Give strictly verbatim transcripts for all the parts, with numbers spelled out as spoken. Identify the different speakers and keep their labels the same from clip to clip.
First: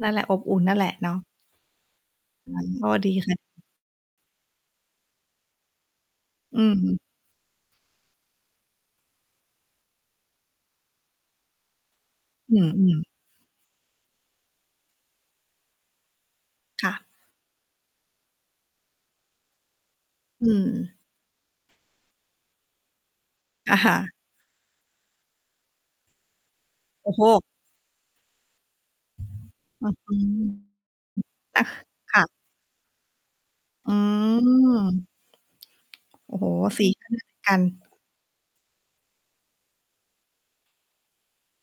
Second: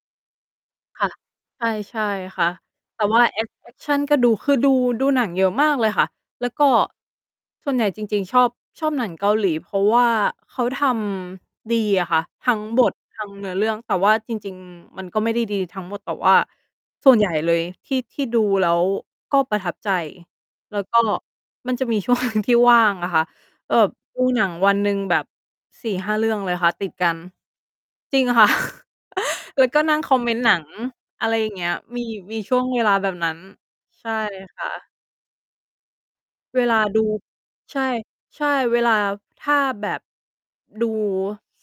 Speaker 1: นั่นแหละ อบอุ่นนั่นแหละ
Speaker 2: ค
Speaker 1: เ
Speaker 2: ่
Speaker 1: น
Speaker 2: ะ
Speaker 1: าะ
Speaker 2: ใช่ ใช่ค่
Speaker 1: อ
Speaker 2: ะ
Speaker 1: ืม ก็
Speaker 2: แต่
Speaker 1: ดี
Speaker 2: ว่า
Speaker 1: ค่
Speaker 2: แ
Speaker 1: ะ
Speaker 2: อก แอกชันก็ดู คือดู ดูหนังเยอะมากเลยค่ะ แล้ว
Speaker 1: อื
Speaker 2: ก็
Speaker 1: ม
Speaker 2: ส่วนใหญ่จริง ๆ ชอบ ชอบหนังเกาหลี เพราะว่าเขาทำดีอะค่ะ ทั
Speaker 1: อื
Speaker 2: ้งบท
Speaker 1: ม ๆ
Speaker 2: ทั้งเนื้อเรื่อง แต่ว่าจริง ๆ มันก็ไม่ได้ดีทั้งหมด แต่ว่า
Speaker 1: ค่ะ
Speaker 2: ส่วนใหญ่เลย ที่ ที่ดูแล้ว ก็ประทับใจ
Speaker 1: อื
Speaker 2: แล้ว
Speaker 1: ม
Speaker 2: ก็มันจะมี ช่วงหนึ่ง ที่ว่างอะค่ะ ก
Speaker 1: อ
Speaker 2: ็
Speaker 1: ะ
Speaker 2: แบ
Speaker 1: ฮ
Speaker 2: บ
Speaker 1: ะ
Speaker 2: ดูหนังวันหนึ่งแบบ สี่ห้า เรื่องเลยค่ะ ติดก
Speaker 1: โอ
Speaker 2: ั
Speaker 1: ้
Speaker 2: น
Speaker 1: โฮ!
Speaker 2: จริงค่ะ แล้วก็
Speaker 1: อื
Speaker 2: น
Speaker 1: อ
Speaker 2: ั่ง
Speaker 1: ฮ
Speaker 2: ค
Speaker 1: ึ
Speaker 2: อมเมนต์หนัง อะไรอย่าง
Speaker 1: อ
Speaker 2: เ
Speaker 1: า
Speaker 2: งี้ย มี
Speaker 1: ค่ะ
Speaker 2: มีช่วงเวลาแบบนั้น
Speaker 1: อื
Speaker 2: ใช่ค่ะ
Speaker 1: ม โอ้โฮ
Speaker 2: เวลา
Speaker 1: สี
Speaker 2: ดู
Speaker 1: ก็ไม่ เหมือนกั
Speaker 2: ใช่
Speaker 1: น
Speaker 2: ใช่ เวลา ถ้าแบบ ดู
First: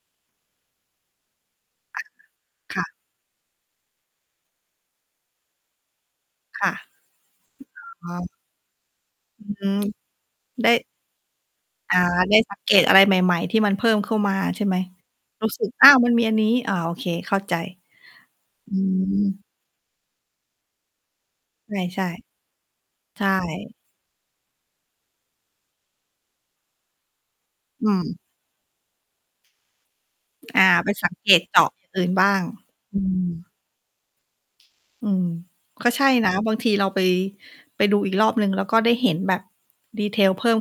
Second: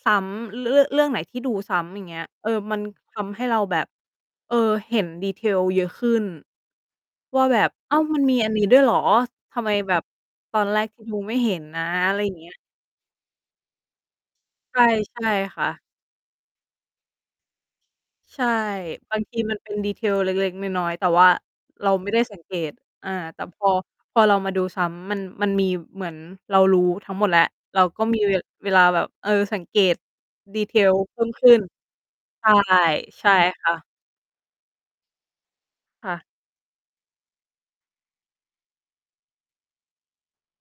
Speaker 2: ซ้ำ ร เรื่อ เรื่องไหนที่ดูซ้ำ อ
Speaker 1: ค่
Speaker 2: ย่
Speaker 1: ะ
Speaker 2: างเงี้ย เออ มั
Speaker 1: ค
Speaker 2: น
Speaker 1: ่ะ
Speaker 2: ทำให้เราแบบ เออ เห็น detail เยอะขึ้น
Speaker 1: ค่ะ
Speaker 2: ว่าแบบ อ้าว มันมีอันนี้ด้วยเหรอ
Speaker 1: อ
Speaker 2: ทำ
Speaker 1: ื
Speaker 2: ไม
Speaker 1: ม
Speaker 2: แบบตอ
Speaker 1: ได
Speaker 2: นแร
Speaker 1: ้
Speaker 2: กที่ดูไม่เห็นนะ
Speaker 1: อา
Speaker 2: อะไรอย
Speaker 1: ไ
Speaker 2: ่
Speaker 1: ด
Speaker 2: า
Speaker 1: ้
Speaker 2: งเงี้
Speaker 1: ส
Speaker 2: ย
Speaker 1: ังเกตอะไรใหม่ ๆ ที่มันเพิ่มเข้ามาใช่ไห
Speaker 2: ใ
Speaker 1: ม?
Speaker 2: ช่ ใช่
Speaker 1: รู้
Speaker 2: ค
Speaker 1: สึ
Speaker 2: ่ะ
Speaker 1: ก อ้าว! มันมีอันนี้ อ้อ โอเค เข้าใจ
Speaker 2: ใช่
Speaker 1: อื
Speaker 2: บางที
Speaker 1: ม
Speaker 2: มัน เป็น detail เล็ก ๆ น้อย ๆ แต่ว่า
Speaker 1: ใช
Speaker 2: เรา
Speaker 1: ่
Speaker 2: ไม่ได้สังเกต อา
Speaker 1: ๆ ใช
Speaker 2: แต่ พอ
Speaker 1: ่
Speaker 2: พอเรามาดูซ้ำ มัน มันมีเหมือนเรารู้ทั้งหมดแหละ เรา
Speaker 1: อื
Speaker 2: ก็
Speaker 1: ม
Speaker 2: มี เว เวลาแบบ เออ สังเกต
Speaker 1: อา ไป
Speaker 2: detail
Speaker 1: สัง
Speaker 2: เพิ่
Speaker 1: เก
Speaker 2: ม
Speaker 1: ต
Speaker 2: ขึ้
Speaker 1: เจ
Speaker 2: น
Speaker 1: าะอย่างอื่นบ้าง
Speaker 2: ใช่
Speaker 1: อื
Speaker 2: ใช
Speaker 1: ม
Speaker 2: ่ค่ะ
Speaker 1: อืม ก็ใช่
Speaker 2: ค่ะ
Speaker 1: นะ บางทีเรา ไป ไปดูอีกรอบหนึ่ง แล้วก็ได้เห็นแบบ detail เพิ่ม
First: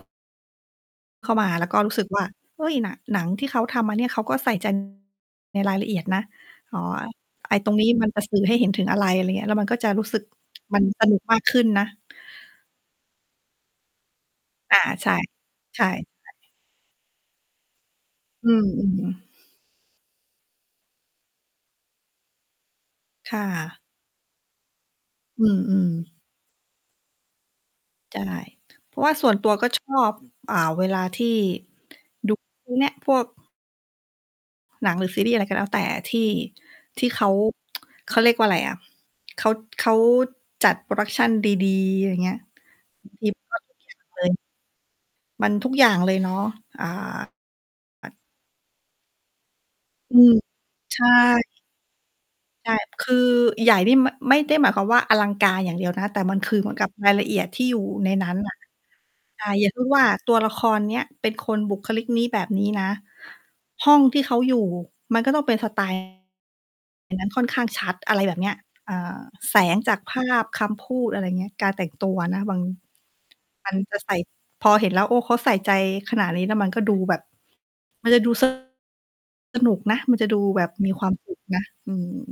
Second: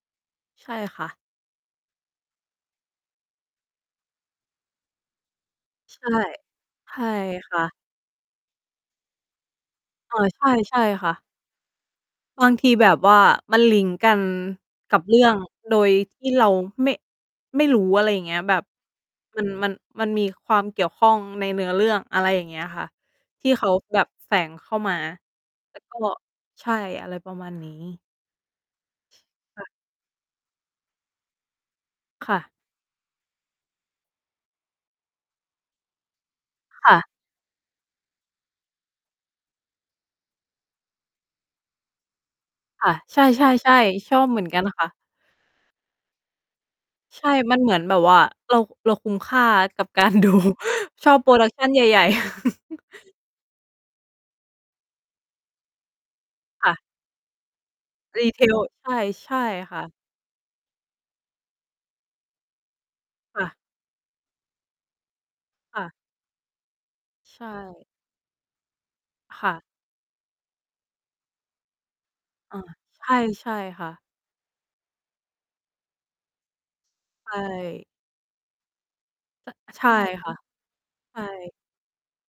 Speaker 2: ใช่ ค่ะ
Speaker 1: เข้ามา แล้วก็รู้สึกว่า เฮ้ย น หนังที่เขาทำมาเนี่ย เขาก็ใส่ ใจ ในรายละเอีย
Speaker 2: ใช
Speaker 1: ด
Speaker 2: ่
Speaker 1: นะ อ๋อ
Speaker 2: ใช่
Speaker 1: ไอ
Speaker 2: ค
Speaker 1: ้
Speaker 2: ่
Speaker 1: ต
Speaker 2: ะ
Speaker 1: รงนี้มันจะสื่อให้เห็นถึงอะไร อะไรอย่างเงี้ย แล้วมันก็จะรู้
Speaker 2: เ
Speaker 1: ส
Speaker 2: อ
Speaker 1: ึก
Speaker 2: อ ใช่ ใช
Speaker 1: มั
Speaker 2: ่
Speaker 1: นส
Speaker 2: ค่
Speaker 1: นุ
Speaker 2: ะ
Speaker 1: กมากขึ้นนะ
Speaker 2: บางทีแบบว่ามันลิงก์กัน
Speaker 1: อา
Speaker 2: กับ
Speaker 1: ใช่
Speaker 2: เรื่อง โด
Speaker 1: ใช่
Speaker 2: ยท
Speaker 1: อ
Speaker 2: ี่
Speaker 1: ัน
Speaker 2: เ
Speaker 1: น
Speaker 2: ร
Speaker 1: ี
Speaker 2: า
Speaker 1: ้
Speaker 2: ไม่ ไม่รู้ อะไรอย่างเงี้ย
Speaker 1: อื
Speaker 2: แบบ
Speaker 1: ม ๆ
Speaker 2: มัน มัน มันมีความเกี่ยวข้องในเนื้อเรื่อง อะไรอย่างเงี้ยค่ะ
Speaker 1: ค่
Speaker 2: ที่เขา
Speaker 1: ะ
Speaker 2: แบบแฝงเข้ามา
Speaker 1: อื
Speaker 2: แล้ว
Speaker 1: ม
Speaker 2: ก็
Speaker 1: ๆ
Speaker 2: ใช่ อะไรประมาณนี้
Speaker 1: ใช่ เพราะว่าส่วนตัว
Speaker 2: ค่
Speaker 1: ก็
Speaker 2: ะ
Speaker 1: ชอบ อ่า เวลาที่ด
Speaker 2: ค
Speaker 1: ู
Speaker 2: ่ะ
Speaker 1: พวกเนี่ย พวก หนัง หรือซีรีส์อะไรก็แล้วแต่ ที่
Speaker 2: ค่ะ
Speaker 1: ที่เขา เขาเรียกว่าไรอะ เขา เขาจัด Production ดี ๆ อะไรอย่างเงี้ย
Speaker 2: ค่ะ
Speaker 1: บาง
Speaker 2: ใ
Speaker 1: ทีแบบ
Speaker 2: ช่ ๆ ๆ ช
Speaker 1: เล
Speaker 2: อบ
Speaker 1: ย
Speaker 2: เหมือนกันค่ะ
Speaker 1: มันทุกอย่างเลยเนาะ อ่า
Speaker 2: ใช่ มันเหมือนแบบ
Speaker 1: อ
Speaker 2: ว่า เรา เราคุ้มค่ากับกา
Speaker 1: อ
Speaker 2: ร
Speaker 1: ื
Speaker 2: ดู
Speaker 1: ม ใช
Speaker 2: ชอบ
Speaker 1: ่
Speaker 2: Production ใหญ่ ๆ
Speaker 1: ใช่ คือใหญ่นี่ ม ไม่ได้หมายความว่าอลังการอย่างเดียวนะ แต่มันคือเห
Speaker 2: ค
Speaker 1: ม
Speaker 2: ่
Speaker 1: ือน
Speaker 2: ะ
Speaker 1: กับรายละเอียดที่อยู่ในนั้นน่ะ
Speaker 2: Retail ใช่ ใช่
Speaker 1: อา อย่าง
Speaker 2: ค
Speaker 1: เพ
Speaker 2: ่
Speaker 1: ิ่ง
Speaker 2: ะ
Speaker 1: ว่า ตัวละครเนี้ยเป็นคนบุคลิกนี้ แบบนี้นะ
Speaker 2: ค่ะ
Speaker 1: ห้องที่เขาอยู่มันก็ต้องเป็น สไ
Speaker 2: ค
Speaker 1: ต
Speaker 2: ่ะ
Speaker 1: ล์ อันนั้น
Speaker 2: ใ
Speaker 1: ค
Speaker 2: ช
Speaker 1: ่อนข้างช
Speaker 2: ่
Speaker 1: ัด อะไรแบบเนี้ย อ่า
Speaker 2: ค่
Speaker 1: แส
Speaker 2: ะ
Speaker 1: งจากภาพ คำพูด อะไรอย่างเงี้ย การแต่งตัวนะ
Speaker 2: เ
Speaker 1: บ
Speaker 2: อ
Speaker 1: า
Speaker 2: อ
Speaker 1: ง
Speaker 2: ใช่ ใช่
Speaker 1: วัน
Speaker 2: ค่
Speaker 1: จะ
Speaker 2: ะ
Speaker 1: ใส่ พอเห็นแล้ว โอ้ เขาใส่ใจขนาดนี้ แล้วมันก็ดูแบบ
Speaker 2: ใช่
Speaker 1: มันจะดู ส
Speaker 2: อ
Speaker 1: นุก
Speaker 2: ใช่
Speaker 1: นะ มันจ
Speaker 2: ค
Speaker 1: ะ
Speaker 2: ่ะ
Speaker 1: ดูแบบมีความ
Speaker 2: ใช
Speaker 1: สุข
Speaker 2: ่
Speaker 1: นะ อืม